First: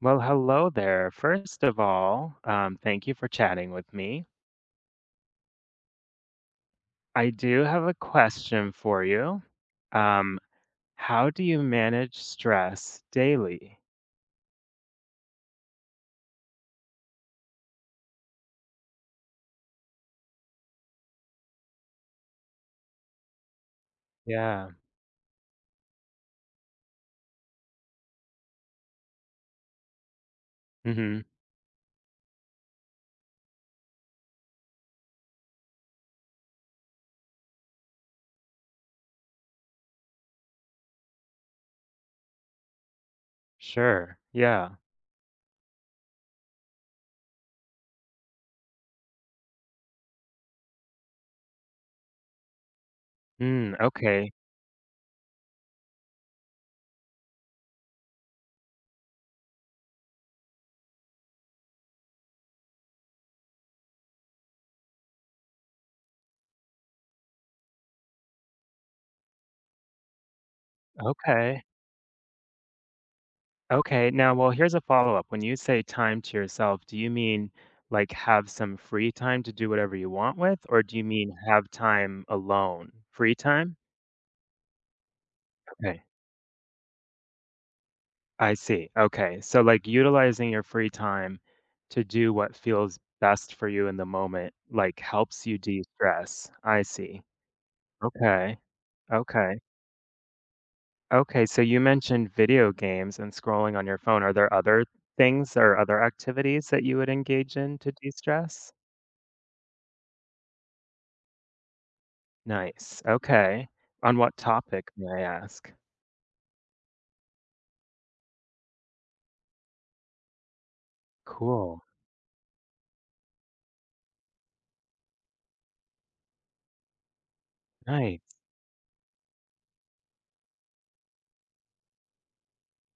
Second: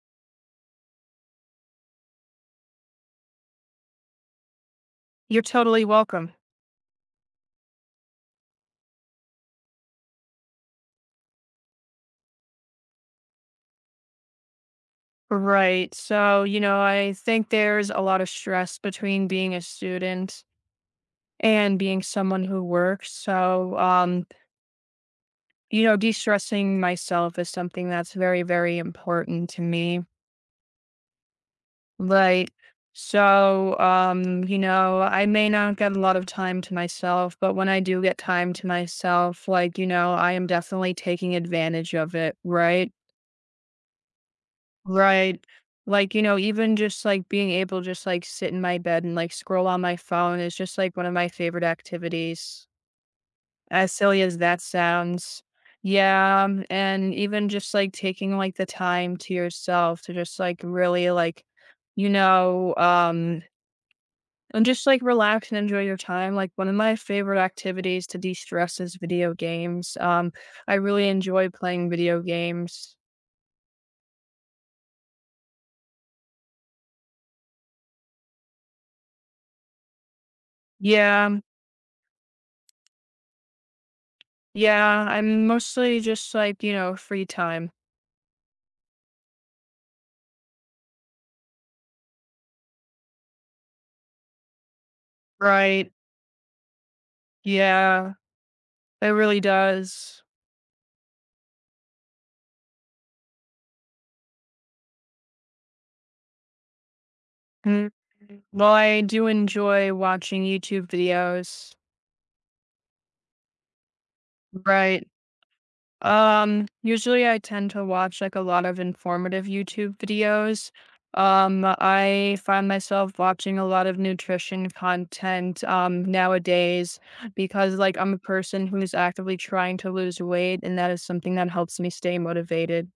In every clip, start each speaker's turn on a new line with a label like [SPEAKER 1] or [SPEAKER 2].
[SPEAKER 1] Well, hello there. First of all, thank you for chatting with me.
[SPEAKER 2] You're totally welcome.
[SPEAKER 1] I do have a question for you. Um, how do you manage stress daily?
[SPEAKER 2] Right. So, you know, I think there's a lot of stress between being a student and being someone who works.
[SPEAKER 1] Yeah.
[SPEAKER 2] You know, de-stressing myself is something that's very, very important to me.
[SPEAKER 1] Hmm.
[SPEAKER 2] Like, you know, I may not get a lot of time to myself, but when I do get time to myself, like, you know, I am definitely taking advantage of it, right?
[SPEAKER 1] Sure. Yeah.
[SPEAKER 2] Right. Like, you know, even just like being able to just like sit in my bed and like scroll on my phone is just like one of my favorite activities.
[SPEAKER 1] Mm,
[SPEAKER 2] As silly
[SPEAKER 1] okay.
[SPEAKER 2] as that sounds. Yeah. And even just like taking like the time to yourself to just like really like, you know, um, and just like relax and enjoy your time. Like one of my favorite activities to de-stress is video games. I really enjoy
[SPEAKER 1] Okay.
[SPEAKER 2] playing video games.
[SPEAKER 1] Okay. Now, well, here's a follow-up. When you say time to yourself, do you mean like have some free time to do whatever you want with, or do you mean
[SPEAKER 2] Yeah.
[SPEAKER 1] have time alone? Free time?
[SPEAKER 2] Yeah, I'm mostly
[SPEAKER 1] Okay.
[SPEAKER 2] just like, you know, free time.
[SPEAKER 1] I see. Okay. So, like, utilizing your free time to do what feels best for you in the moment, like, helps you
[SPEAKER 2] Right.
[SPEAKER 1] de-stress. I see.
[SPEAKER 2] Yeah,
[SPEAKER 1] Okay.
[SPEAKER 2] it really
[SPEAKER 1] Okay.
[SPEAKER 2] does.
[SPEAKER 1] Okay. So, you mentioned video games and scrolling on your phone. Are there other things or other activities that you would engage in
[SPEAKER 2] Mm.
[SPEAKER 1] to de-stress?
[SPEAKER 2] Well, I do enjoy watching YouTube videos.
[SPEAKER 1] Nice. Okay. On what topic,
[SPEAKER 2] Right.
[SPEAKER 1] may I ask?
[SPEAKER 2] Usually I tend to watch like a lot of informative YouTube videos.
[SPEAKER 1] Cool.
[SPEAKER 2] I find myself watching a lot of nutrition content nowadays because like I'm a
[SPEAKER 1] Nice.
[SPEAKER 2] person who's actively trying to lose weight and that is something that helps me stay motivated.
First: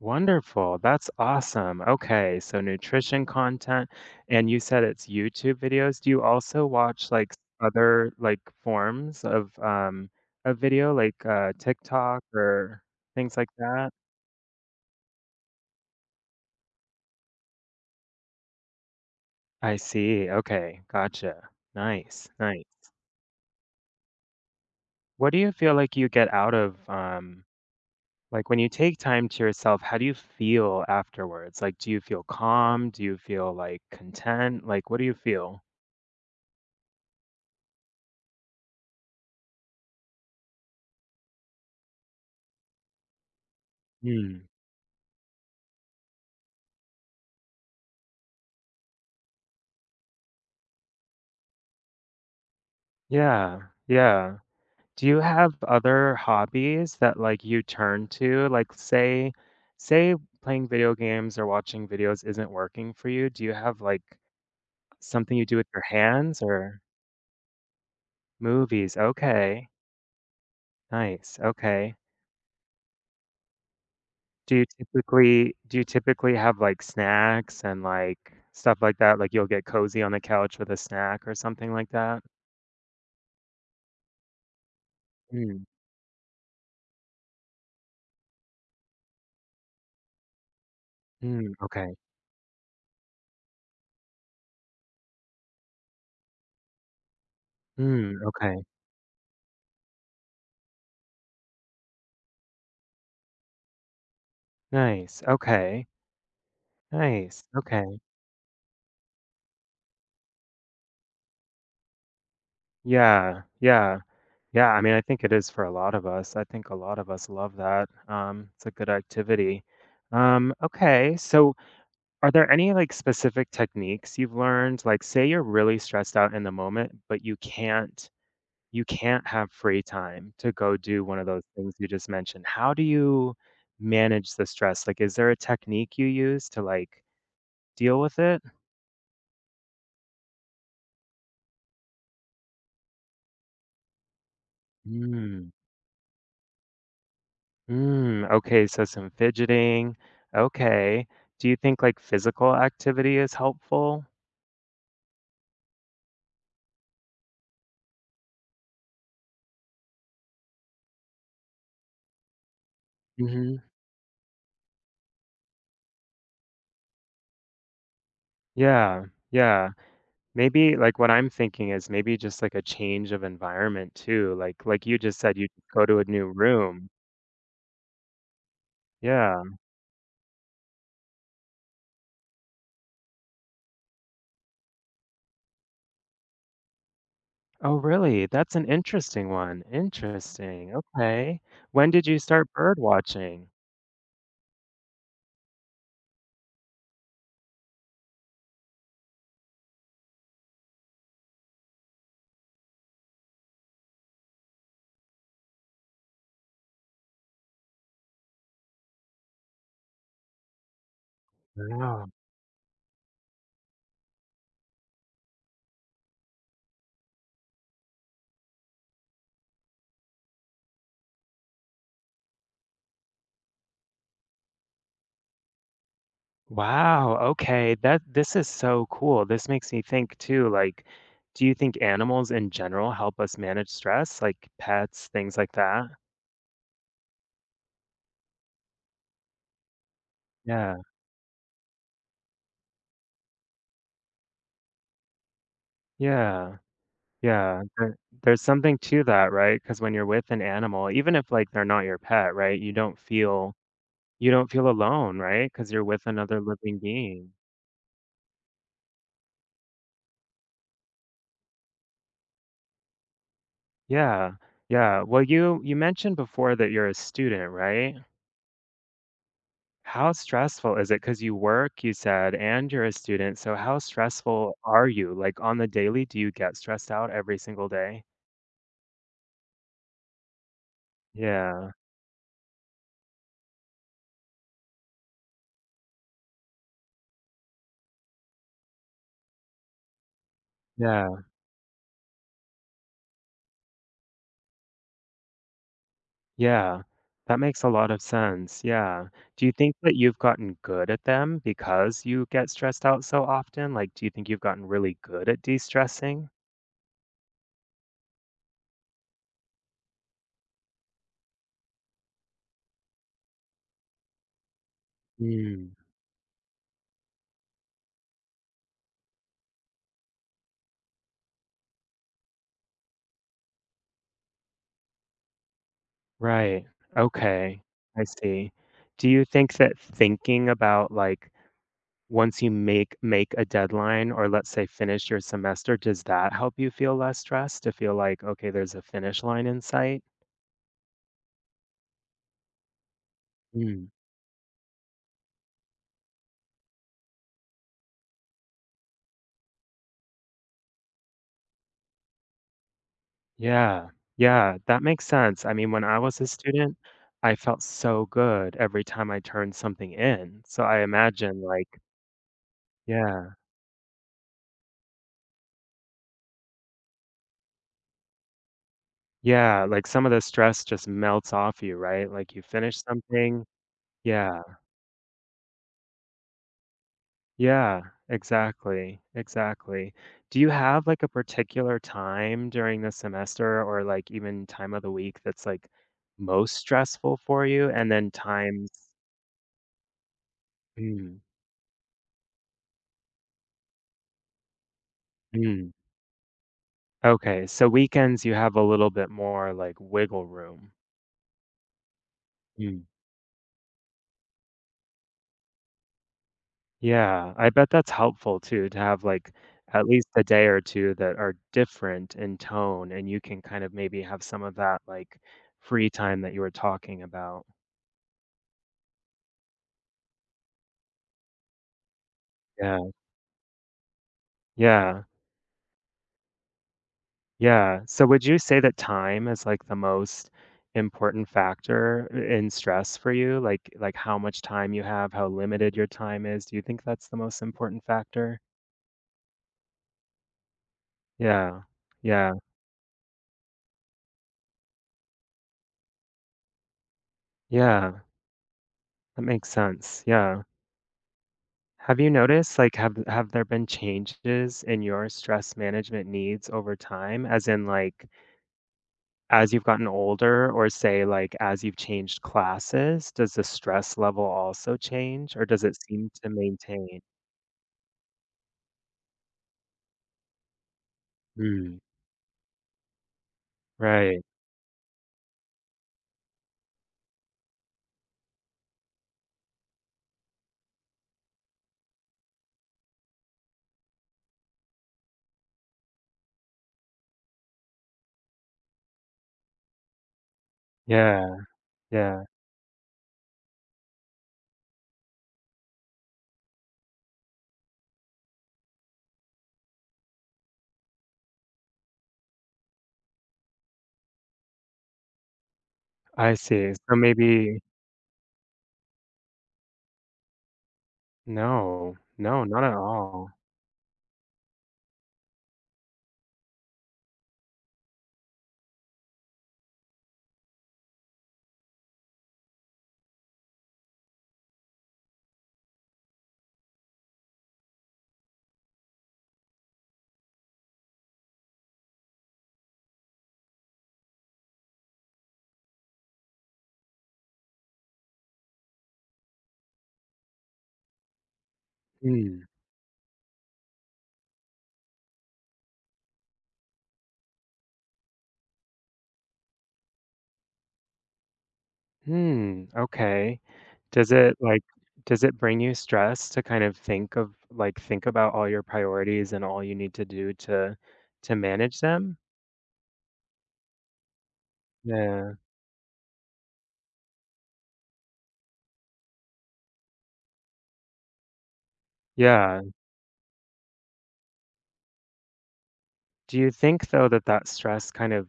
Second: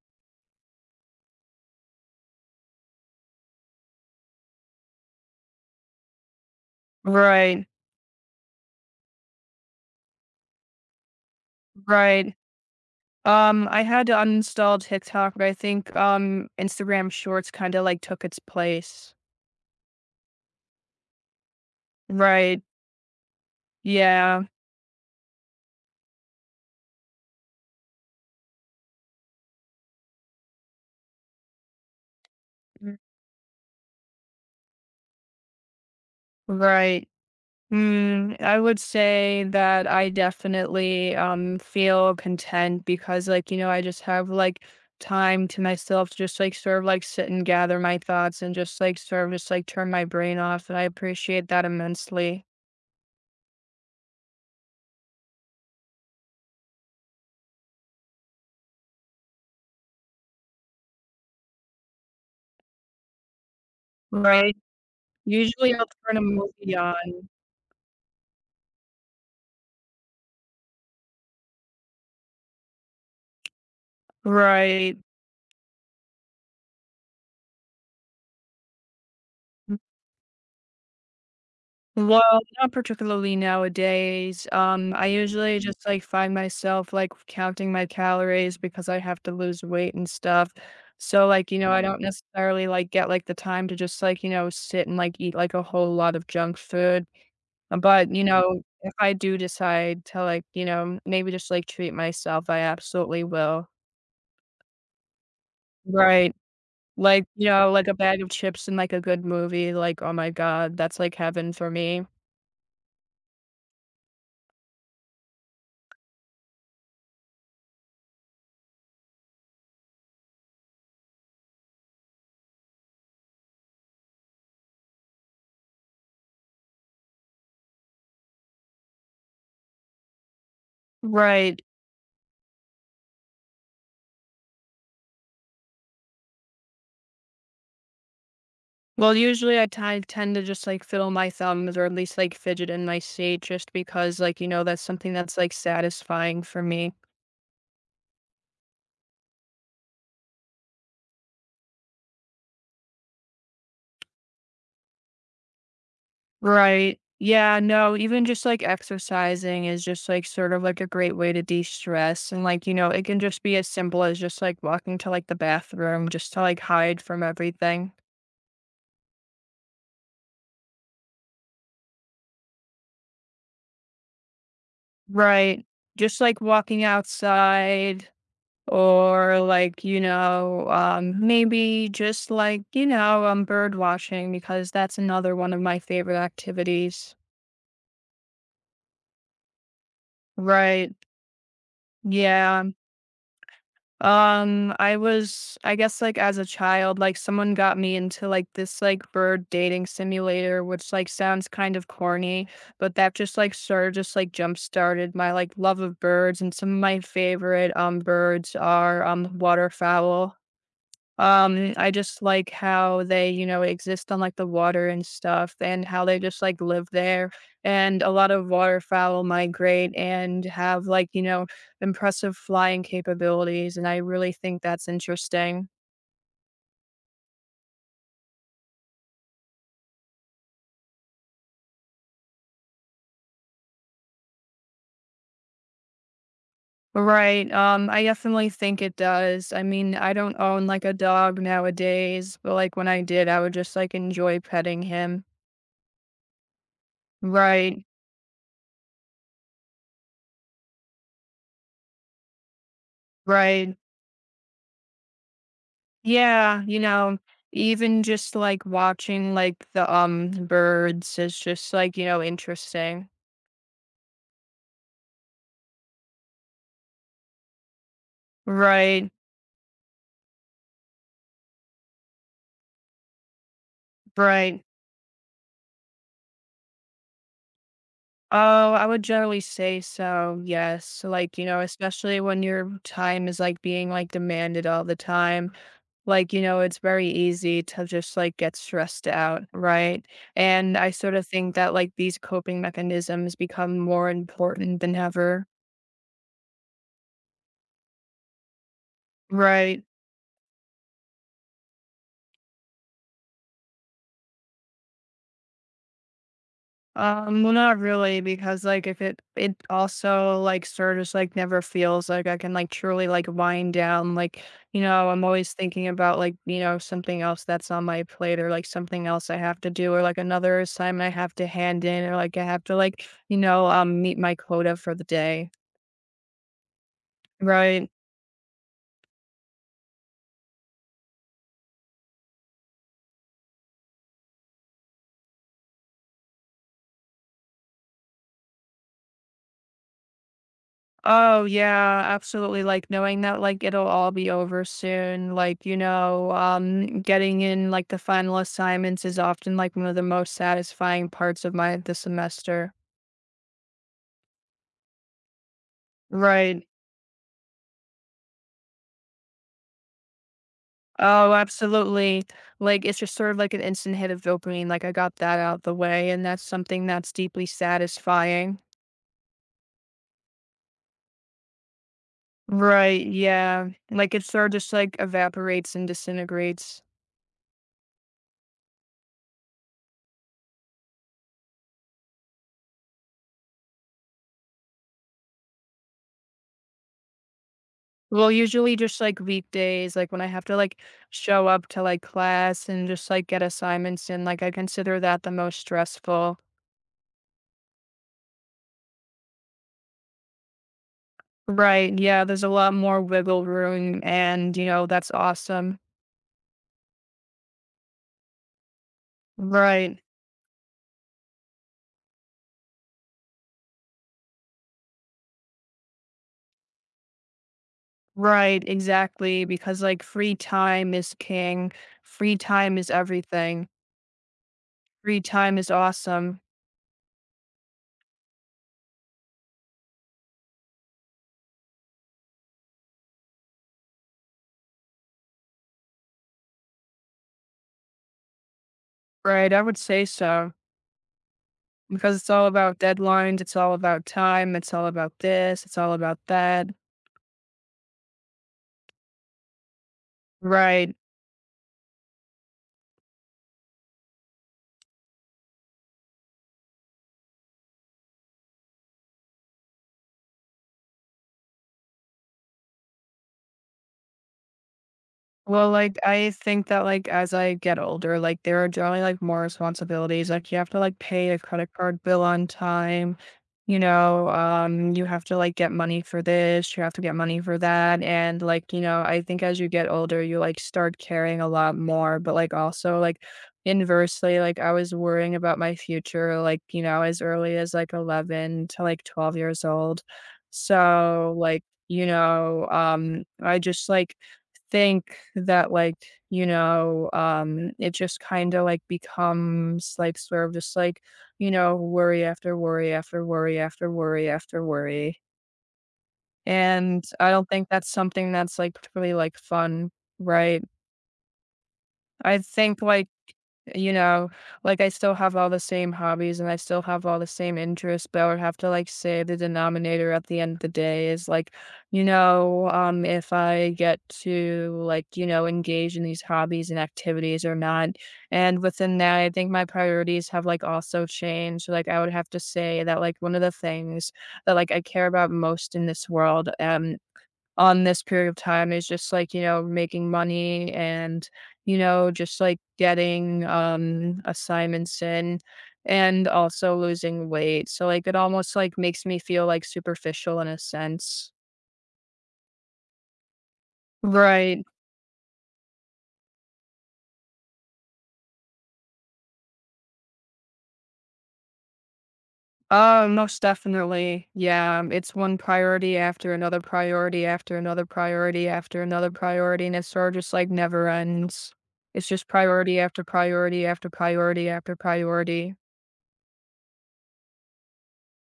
[SPEAKER 1] Wonderful. That's awesome. Okay, so nutrition content, and you said it's YouTube videos. Do you also watch like
[SPEAKER 2] Right.
[SPEAKER 1] other like forms of video like TikTok
[SPEAKER 2] Right.
[SPEAKER 1] or things like
[SPEAKER 2] I
[SPEAKER 1] that?
[SPEAKER 2] had to uninstall TikTok, but I think Instagram Shorts kind of like took its place.
[SPEAKER 1] I see. Okay, gotcha. Nice, nice.
[SPEAKER 2] Right. Yeah.
[SPEAKER 1] What do you feel like you get out of like when you take time to yourself, how do you feel afterwards? Like, do you feel calm?
[SPEAKER 2] Mm.
[SPEAKER 1] Do you feel like content? Like, what do you feel?
[SPEAKER 2] Right. Mm, I would say that I definitely feel content because like, you know, I just have
[SPEAKER 1] Mm.
[SPEAKER 2] like time to myself to just like sort of like sit and gather my thoughts and just like sort of just like turn my brain off. And I appreciate that immensely.
[SPEAKER 1] Yeah, yeah. Do you have other hobbies that, like, you turn to? Like, say playing video games or watching videos isn't working for you, do you have, like,
[SPEAKER 2] Right.
[SPEAKER 1] something you do with
[SPEAKER 2] Usually
[SPEAKER 1] your
[SPEAKER 2] I'll turn a
[SPEAKER 1] hands
[SPEAKER 2] movie
[SPEAKER 1] or
[SPEAKER 2] on.
[SPEAKER 1] movies? Okay. Nice, okay. Do you
[SPEAKER 2] Right.
[SPEAKER 1] typically do you typically have, like, snacks and, like, stuff like that? Like, you'll get cozy on the couch with a snack or something like that?
[SPEAKER 2] Well, not particularly nowadays. I usually Mm.
[SPEAKER 1] Mm,
[SPEAKER 2] just like find myself like counting my calories because I have to lose weight and stuff. So like,
[SPEAKER 1] mm,
[SPEAKER 2] you know, I
[SPEAKER 1] okay.
[SPEAKER 2] don't Mm. necessarily like get like the time to just like, you know, sit and like eat like a whole lot of junk food.
[SPEAKER 1] Mm,
[SPEAKER 2] But, you
[SPEAKER 1] okay.
[SPEAKER 2] know, if I do decide to like, you know, maybe just like treat myself, I absolutely will.
[SPEAKER 1] Nice, okay.
[SPEAKER 2] Right. Like,
[SPEAKER 1] Nice,
[SPEAKER 2] you know, like a
[SPEAKER 1] okay.
[SPEAKER 2] bag of chips and like a good movie, like, oh my God, that's like heaven for me.
[SPEAKER 1] Yeah, yeah. Yeah, I mean, I think it is for a lot of us. I think a lot of us love that. It's a good activity. Okay, so are there any like specific techniques you've learned? Like, say you're really stressed out in the moment, but you can't have free time to go do one of those
[SPEAKER 2] Right.
[SPEAKER 1] things you just mentioned. How do you manage the stress? Like, is there a technique you use to like deal with it?
[SPEAKER 2] Well, usually I ti tend to just, like, fiddle my thumbs or at least, like, fidget in my seat just because, like, you know, that's something that's, like, satisfying for me.
[SPEAKER 1] Mm, okay, so some fidgeting. Okay. Do you think like physical activity is helpful?
[SPEAKER 2] Right. Yeah, no, even just, like, exercising is just, like, sort of, like, a great way to de-stress and, like, you know, it can just be
[SPEAKER 1] Hmm.
[SPEAKER 2] as simple as just, like, walking to, like, the bathroom just to, like, hide from everything.
[SPEAKER 1] Yeah, yeah. Maybe like what I'm thinking is maybe just like a change of environment too. Like you just said, you
[SPEAKER 2] Right.
[SPEAKER 1] go to a
[SPEAKER 2] Just,
[SPEAKER 1] new
[SPEAKER 2] like, walking
[SPEAKER 1] room.
[SPEAKER 2] outside or
[SPEAKER 1] Yeah.
[SPEAKER 2] like, you know, maybe just like, you know, bird watching, because that's another one of my favorite activities,
[SPEAKER 1] Oh, really? That's an interesting one. Interesting.
[SPEAKER 2] right?
[SPEAKER 1] Okay. When did you start
[SPEAKER 2] Yeah.
[SPEAKER 1] bird watching?
[SPEAKER 2] Um, I was, I guess, like as a child, like someone got me into like this like bird dating simulator, which like sounds kind of corny, but that just like sort of just like jump started my like love of birds. And some of my favorite birds are waterfowl. I
[SPEAKER 1] Wow.
[SPEAKER 2] just like how they, you know, exist on like the water and stuff and how they just like live there. And a lot of waterfowl migrate and have like, you know, impressive flying capabilities. And I really think that's interesting.
[SPEAKER 1] Wow, okay, that this is so cool. This makes me think too, like, do you think animals in general help us manage stress, like pets, things like that?
[SPEAKER 2] Right. I definitely think it does. I mean, I don't own
[SPEAKER 1] Yeah,
[SPEAKER 2] like a dog nowadays, but like when I did, I would just like enjoy petting him.
[SPEAKER 1] yeah, yeah.
[SPEAKER 2] Right.
[SPEAKER 1] There's something to that, right? Because when you're with an animal, even if like they're not your pet, right, you don't feel
[SPEAKER 2] Right.
[SPEAKER 1] you don't feel alone, right? Because you're with another
[SPEAKER 2] Yeah,
[SPEAKER 1] living
[SPEAKER 2] you know,
[SPEAKER 1] being.
[SPEAKER 2] even just like watching like the birds is just like, you know, interesting.
[SPEAKER 1] Yeah, yeah. Well, you mentioned before that you're a student, right?
[SPEAKER 2] Right,
[SPEAKER 1] How stressful is it? Because you work, you said, and you're a student, so how stressful
[SPEAKER 2] right.
[SPEAKER 1] are you? Like, on the daily, do you get stressed out every single day?
[SPEAKER 2] Oh, I would generally say so. Yes. Like, you know,
[SPEAKER 1] Yeah,
[SPEAKER 2] especially when your time is like being like demanded all the time. Like, you know, it's very easy to just like get stressed out. Right. And I sort
[SPEAKER 1] yeah,
[SPEAKER 2] of think that like these coping mechanisms become more important than ever.
[SPEAKER 1] yeah. That makes a lot of sense, yeah. Do you think
[SPEAKER 2] Right.
[SPEAKER 1] that you've gotten good at them because you get stressed out so often? Like, do you think you've gotten really good at de-stressing?
[SPEAKER 2] Well, not really, because like if it also like sort of just like never feels like I can like truly like wind down. Like, you know, I'm always
[SPEAKER 1] Mm,
[SPEAKER 2] thinking about like, you know, something else that's on my plate or like something else I have to do or like another assignment I have to hand in or like I have to like, you know, meet my quota for the day.
[SPEAKER 1] right. Okay,
[SPEAKER 2] Right.
[SPEAKER 1] I see. Do you think that thinking about, like, once you make a deadline or let's say finish your semester, does that help you feel less stressed to feel like, okay, there's a finish line in sight?
[SPEAKER 2] Oh, yeah, absolutely, like, knowing that, like, it'll
[SPEAKER 1] Mm,
[SPEAKER 2] all be over soon, like, you know, getting in, like, the final assignments is often, like, one of the most satisfying parts of my the semester.
[SPEAKER 1] yeah, yeah, that makes sense. I mean, when I was a
[SPEAKER 2] Right.
[SPEAKER 1] student, I felt so good every time I turned something in. So I
[SPEAKER 2] Oh,
[SPEAKER 1] imagine like,
[SPEAKER 2] absolutely, like, it's just
[SPEAKER 1] yeah,
[SPEAKER 2] sort of like an instant hit of dopamine, like, I got that out the way, and that's something that's deeply satisfying.
[SPEAKER 1] yeah, like some of the stress just melts off you, right? Like you finish
[SPEAKER 2] Right.
[SPEAKER 1] something.
[SPEAKER 2] Yeah, like, it
[SPEAKER 1] Yeah.
[SPEAKER 2] sort of just, like, evaporates and disintegrates.
[SPEAKER 1] Yeah, exactly, exactly. Do you have like a particular time during the semester or like even time of the week that's like most stressful for you? And then
[SPEAKER 2] Well,
[SPEAKER 1] times,
[SPEAKER 2] usually just like weekdays, like when I have to like
[SPEAKER 1] mm,
[SPEAKER 2] show up to like class and just like get assignments in, like I consider that the most
[SPEAKER 1] mm.
[SPEAKER 2] stressful.
[SPEAKER 1] Okay, so weekends you have a little bit more like wiggle room.
[SPEAKER 2] Right. Yeah. There's a lot
[SPEAKER 1] Mm.
[SPEAKER 2] more wiggle room. And, you know, that's awesome.
[SPEAKER 1] Yeah, I bet that's helpful too to have like at
[SPEAKER 2] Right.
[SPEAKER 1] least a day or two that are different in tone and you can kind of maybe have some of that like free time that you were talking about.
[SPEAKER 2] Right. Exactly. Because like free time is king, free time
[SPEAKER 1] Yeah.
[SPEAKER 2] is everything.
[SPEAKER 1] Yeah.
[SPEAKER 2] Free time is awesome.
[SPEAKER 1] Yeah. So would you say that time is like the most important factor in stress for you? Like how much time you have, how limited your time is? Do you think that's the most important factor?
[SPEAKER 2] Right. I would say so.
[SPEAKER 1] Yeah.
[SPEAKER 2] Because it's
[SPEAKER 1] Yeah.
[SPEAKER 2] all about deadlines, it's all about time, it's all about this, it's all about that.
[SPEAKER 1] Yeah. That makes sense. Yeah.
[SPEAKER 2] Right.
[SPEAKER 1] Have you noticed like have there been changes in your stress management needs over time as in like as you've gotten older or say like as you've changed classes, does the stress level also change or does
[SPEAKER 2] Well,
[SPEAKER 1] it
[SPEAKER 2] like,
[SPEAKER 1] seem to
[SPEAKER 2] I think that,
[SPEAKER 1] maintain?
[SPEAKER 2] like, as I get older, like, there are generally, like, more responsibilities. Like, you have to, like, pay a credit
[SPEAKER 1] Mm,
[SPEAKER 2] card bill on time.
[SPEAKER 1] right.
[SPEAKER 2] You have to, like, get money for this. You have to get money for that. And, like, you know, I think as you get older, you, like, start caring a lot more. But, like, also, like, inversely, like, I was worrying about my future, like, you know, as early as, like, 11 to, like, 12 years old.
[SPEAKER 1] Yeah, yeah,
[SPEAKER 2] I just, like, think that, like, it just kinda, like, becomes, like, sort of just, like, you know, worry after worry after worry after worry after worry,
[SPEAKER 1] I see. So
[SPEAKER 2] and I don't
[SPEAKER 1] maybe
[SPEAKER 2] think that's something that's, like, particularly, like, fun, right?
[SPEAKER 1] no,
[SPEAKER 2] I
[SPEAKER 1] no, not at
[SPEAKER 2] think, like,
[SPEAKER 1] all.
[SPEAKER 2] you know, like I still have all the same hobbies and I still have all the same interests, but I would have to like say the denominator at the end of the day is like, if I get to like, you know, engage in these hobbies and activities or not. And within that, I think my priorities have like also changed. Like I would have to say that like one of the things that like I care about most in this world, on this period of time is just like, you know, making money and, you know,
[SPEAKER 1] Hmm.
[SPEAKER 2] just like getting assignments in and also losing weight. So like it almost like makes me feel like superficial in a sense.
[SPEAKER 1] Hmm, okay. Does it like
[SPEAKER 2] Right.
[SPEAKER 1] does it bring you stress to kind of think of like think about all your priorities and all you need to do to manage them?
[SPEAKER 2] Most definitely. Yeah. It's
[SPEAKER 1] Yeah.
[SPEAKER 2] one priority after another priority after another priority after another priority. And it sort of just like never ends. It's just
[SPEAKER 1] Yeah.
[SPEAKER 2] priority after priority after priority after priority.
[SPEAKER 1] Do you think though that that stress kind of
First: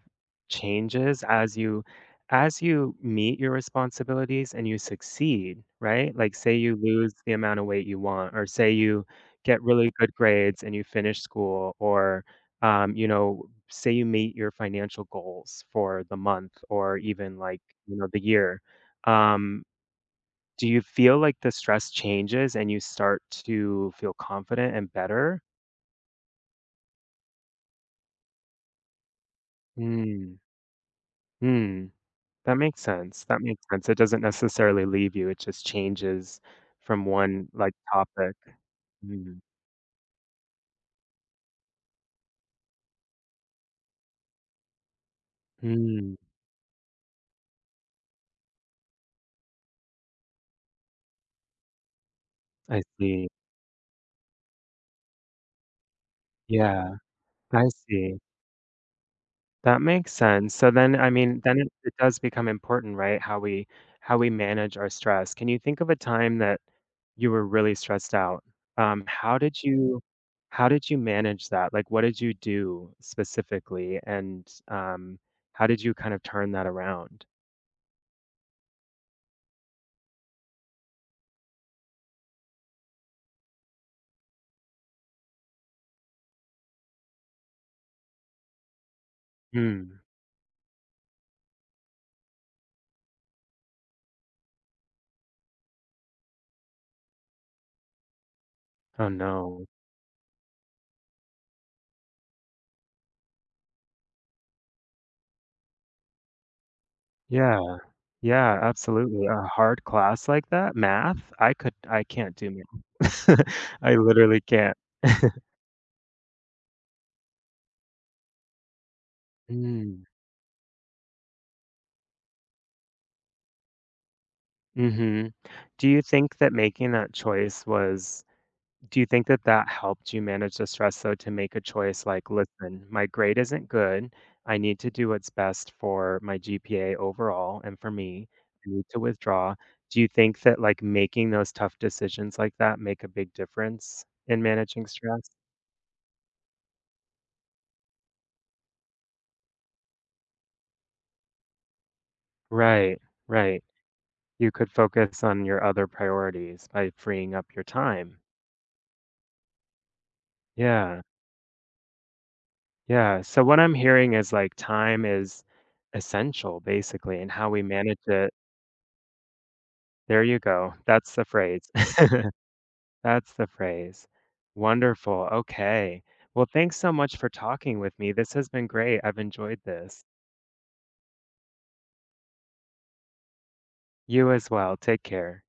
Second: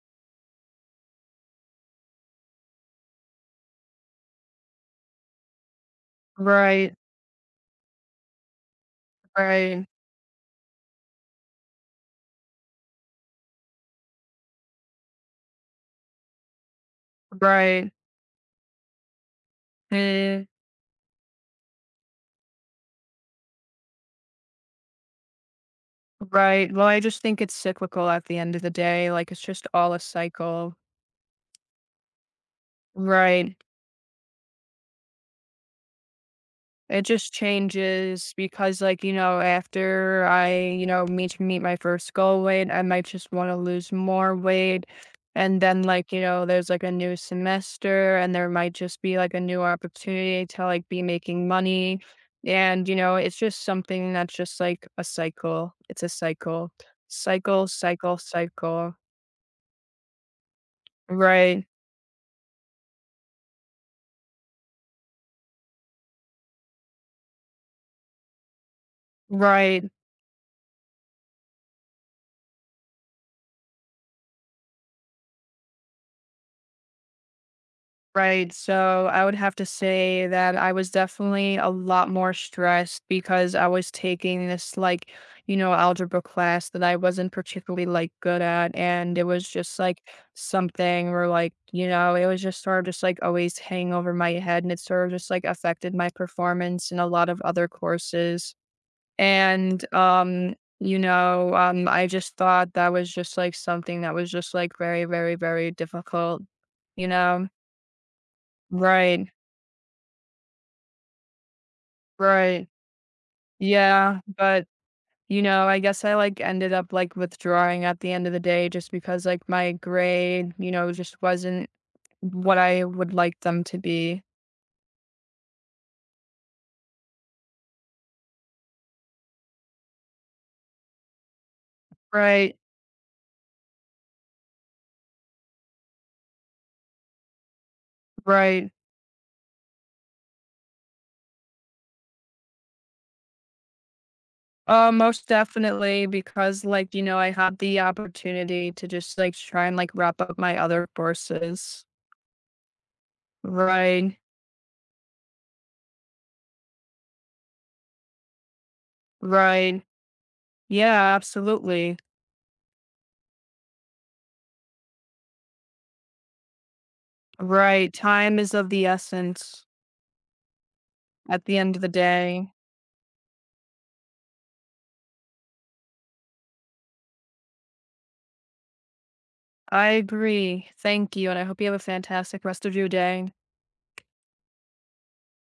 [SPEAKER 1] changes as you meet your responsibilities and you succeed, right? Like say you
[SPEAKER 2] Right.
[SPEAKER 1] lose the amount of weight you want, or say you get
[SPEAKER 2] Right.
[SPEAKER 1] really good grades and you finish school, or you know, say you meet your financial goals for the month or even like,
[SPEAKER 2] Right.
[SPEAKER 1] you know, the year. Um,
[SPEAKER 2] Eh,
[SPEAKER 1] do you feel like the stress changes and you start to feel confident and better?
[SPEAKER 2] right. Well, I just think it's cyclical at the end of the day, like, it's just all a
[SPEAKER 1] Mm.
[SPEAKER 2] cycle.
[SPEAKER 1] Mm. That makes sense, that
[SPEAKER 2] Right.
[SPEAKER 1] makes sense. It doesn't necessarily leave you, it just changes
[SPEAKER 2] It
[SPEAKER 1] from
[SPEAKER 2] just
[SPEAKER 1] one, like,
[SPEAKER 2] changes
[SPEAKER 1] topic.
[SPEAKER 2] because, like, you
[SPEAKER 1] Mm,
[SPEAKER 2] know, after I, you know, meet my first goal weight, I might just wanna lose more weight, and then, like,
[SPEAKER 1] mm,
[SPEAKER 2] you know, there's, like, a new semester, and there might just be, like, a new opportunity to, like, be making money,
[SPEAKER 1] I
[SPEAKER 2] and, you know,
[SPEAKER 1] see.
[SPEAKER 2] it's just something that's just, like, a cycle. It's a cycle.
[SPEAKER 1] Yeah, I
[SPEAKER 2] Cycle, cycle,
[SPEAKER 1] see.
[SPEAKER 2] cycle.
[SPEAKER 1] That makes sense. So then, I mean, then
[SPEAKER 2] Right.
[SPEAKER 1] it does become important, right, how we manage our stress. Can you think of a time that you were really stressed out? Um, how did
[SPEAKER 2] Right.
[SPEAKER 1] you how did you manage that? Like, what did you do specifically, and, how did you kind of turn that around?
[SPEAKER 2] Right. So I would have to say that I was definitely a lot more stressed because I was taking this like, you know, algebra class that I wasn't particularly like good at. And it was just
[SPEAKER 1] Mm.
[SPEAKER 2] like something where like, you know, it was just sort of just like always hanging over my head and it sort of just like affected my performance in a lot of other courses.
[SPEAKER 1] Oh, no.
[SPEAKER 2] I just thought that was just like something that was just like very, very, very difficult, you know?
[SPEAKER 1] Yeah. Yeah, absolutely.
[SPEAKER 2] Right,
[SPEAKER 1] A hard class like that, math, I can't do
[SPEAKER 2] right.
[SPEAKER 1] math. I
[SPEAKER 2] Yeah,
[SPEAKER 1] literally
[SPEAKER 2] but
[SPEAKER 1] can't.
[SPEAKER 2] you know, I guess I like ended up like withdrawing at the end of the day just because like my
[SPEAKER 1] Mm.
[SPEAKER 2] grade, you know, just wasn't what I would like them to be.
[SPEAKER 1] Mhm. Do you think that making that choice was do you think that that helped you manage the stress, though, to make a choice like,
[SPEAKER 2] Right,
[SPEAKER 1] "Listen, my grade isn't good. I need to do what's best for my GPA overall and for me. I
[SPEAKER 2] right.
[SPEAKER 1] need to withdraw." Do you think that, like, making those tough decisions like that make a big difference in managing
[SPEAKER 2] Most
[SPEAKER 1] stress?
[SPEAKER 2] definitely because like, you know, I had the opportunity to just like try and like wrap up my other courses.
[SPEAKER 1] Right, right.
[SPEAKER 2] Right.
[SPEAKER 1] You could focus on your other priorities by freeing up your time.
[SPEAKER 2] Right.
[SPEAKER 1] Yeah,
[SPEAKER 2] Yeah, absolutely.
[SPEAKER 1] yeah. So what I'm hearing is like time is essential basically and how we
[SPEAKER 2] Right.
[SPEAKER 1] manage it.
[SPEAKER 2] Time is of the essence
[SPEAKER 1] There you go. That's the
[SPEAKER 2] at the
[SPEAKER 1] phrase.
[SPEAKER 2] end of the day.
[SPEAKER 1] That's the phrase. Wonderful. Okay. Well, thanks so much for talking with me. This has been great. I've enjoyed
[SPEAKER 2] I
[SPEAKER 1] this.
[SPEAKER 2] agree. Thank you, and I hope you have a fantastic rest of your day.
[SPEAKER 1] You as well. Take care.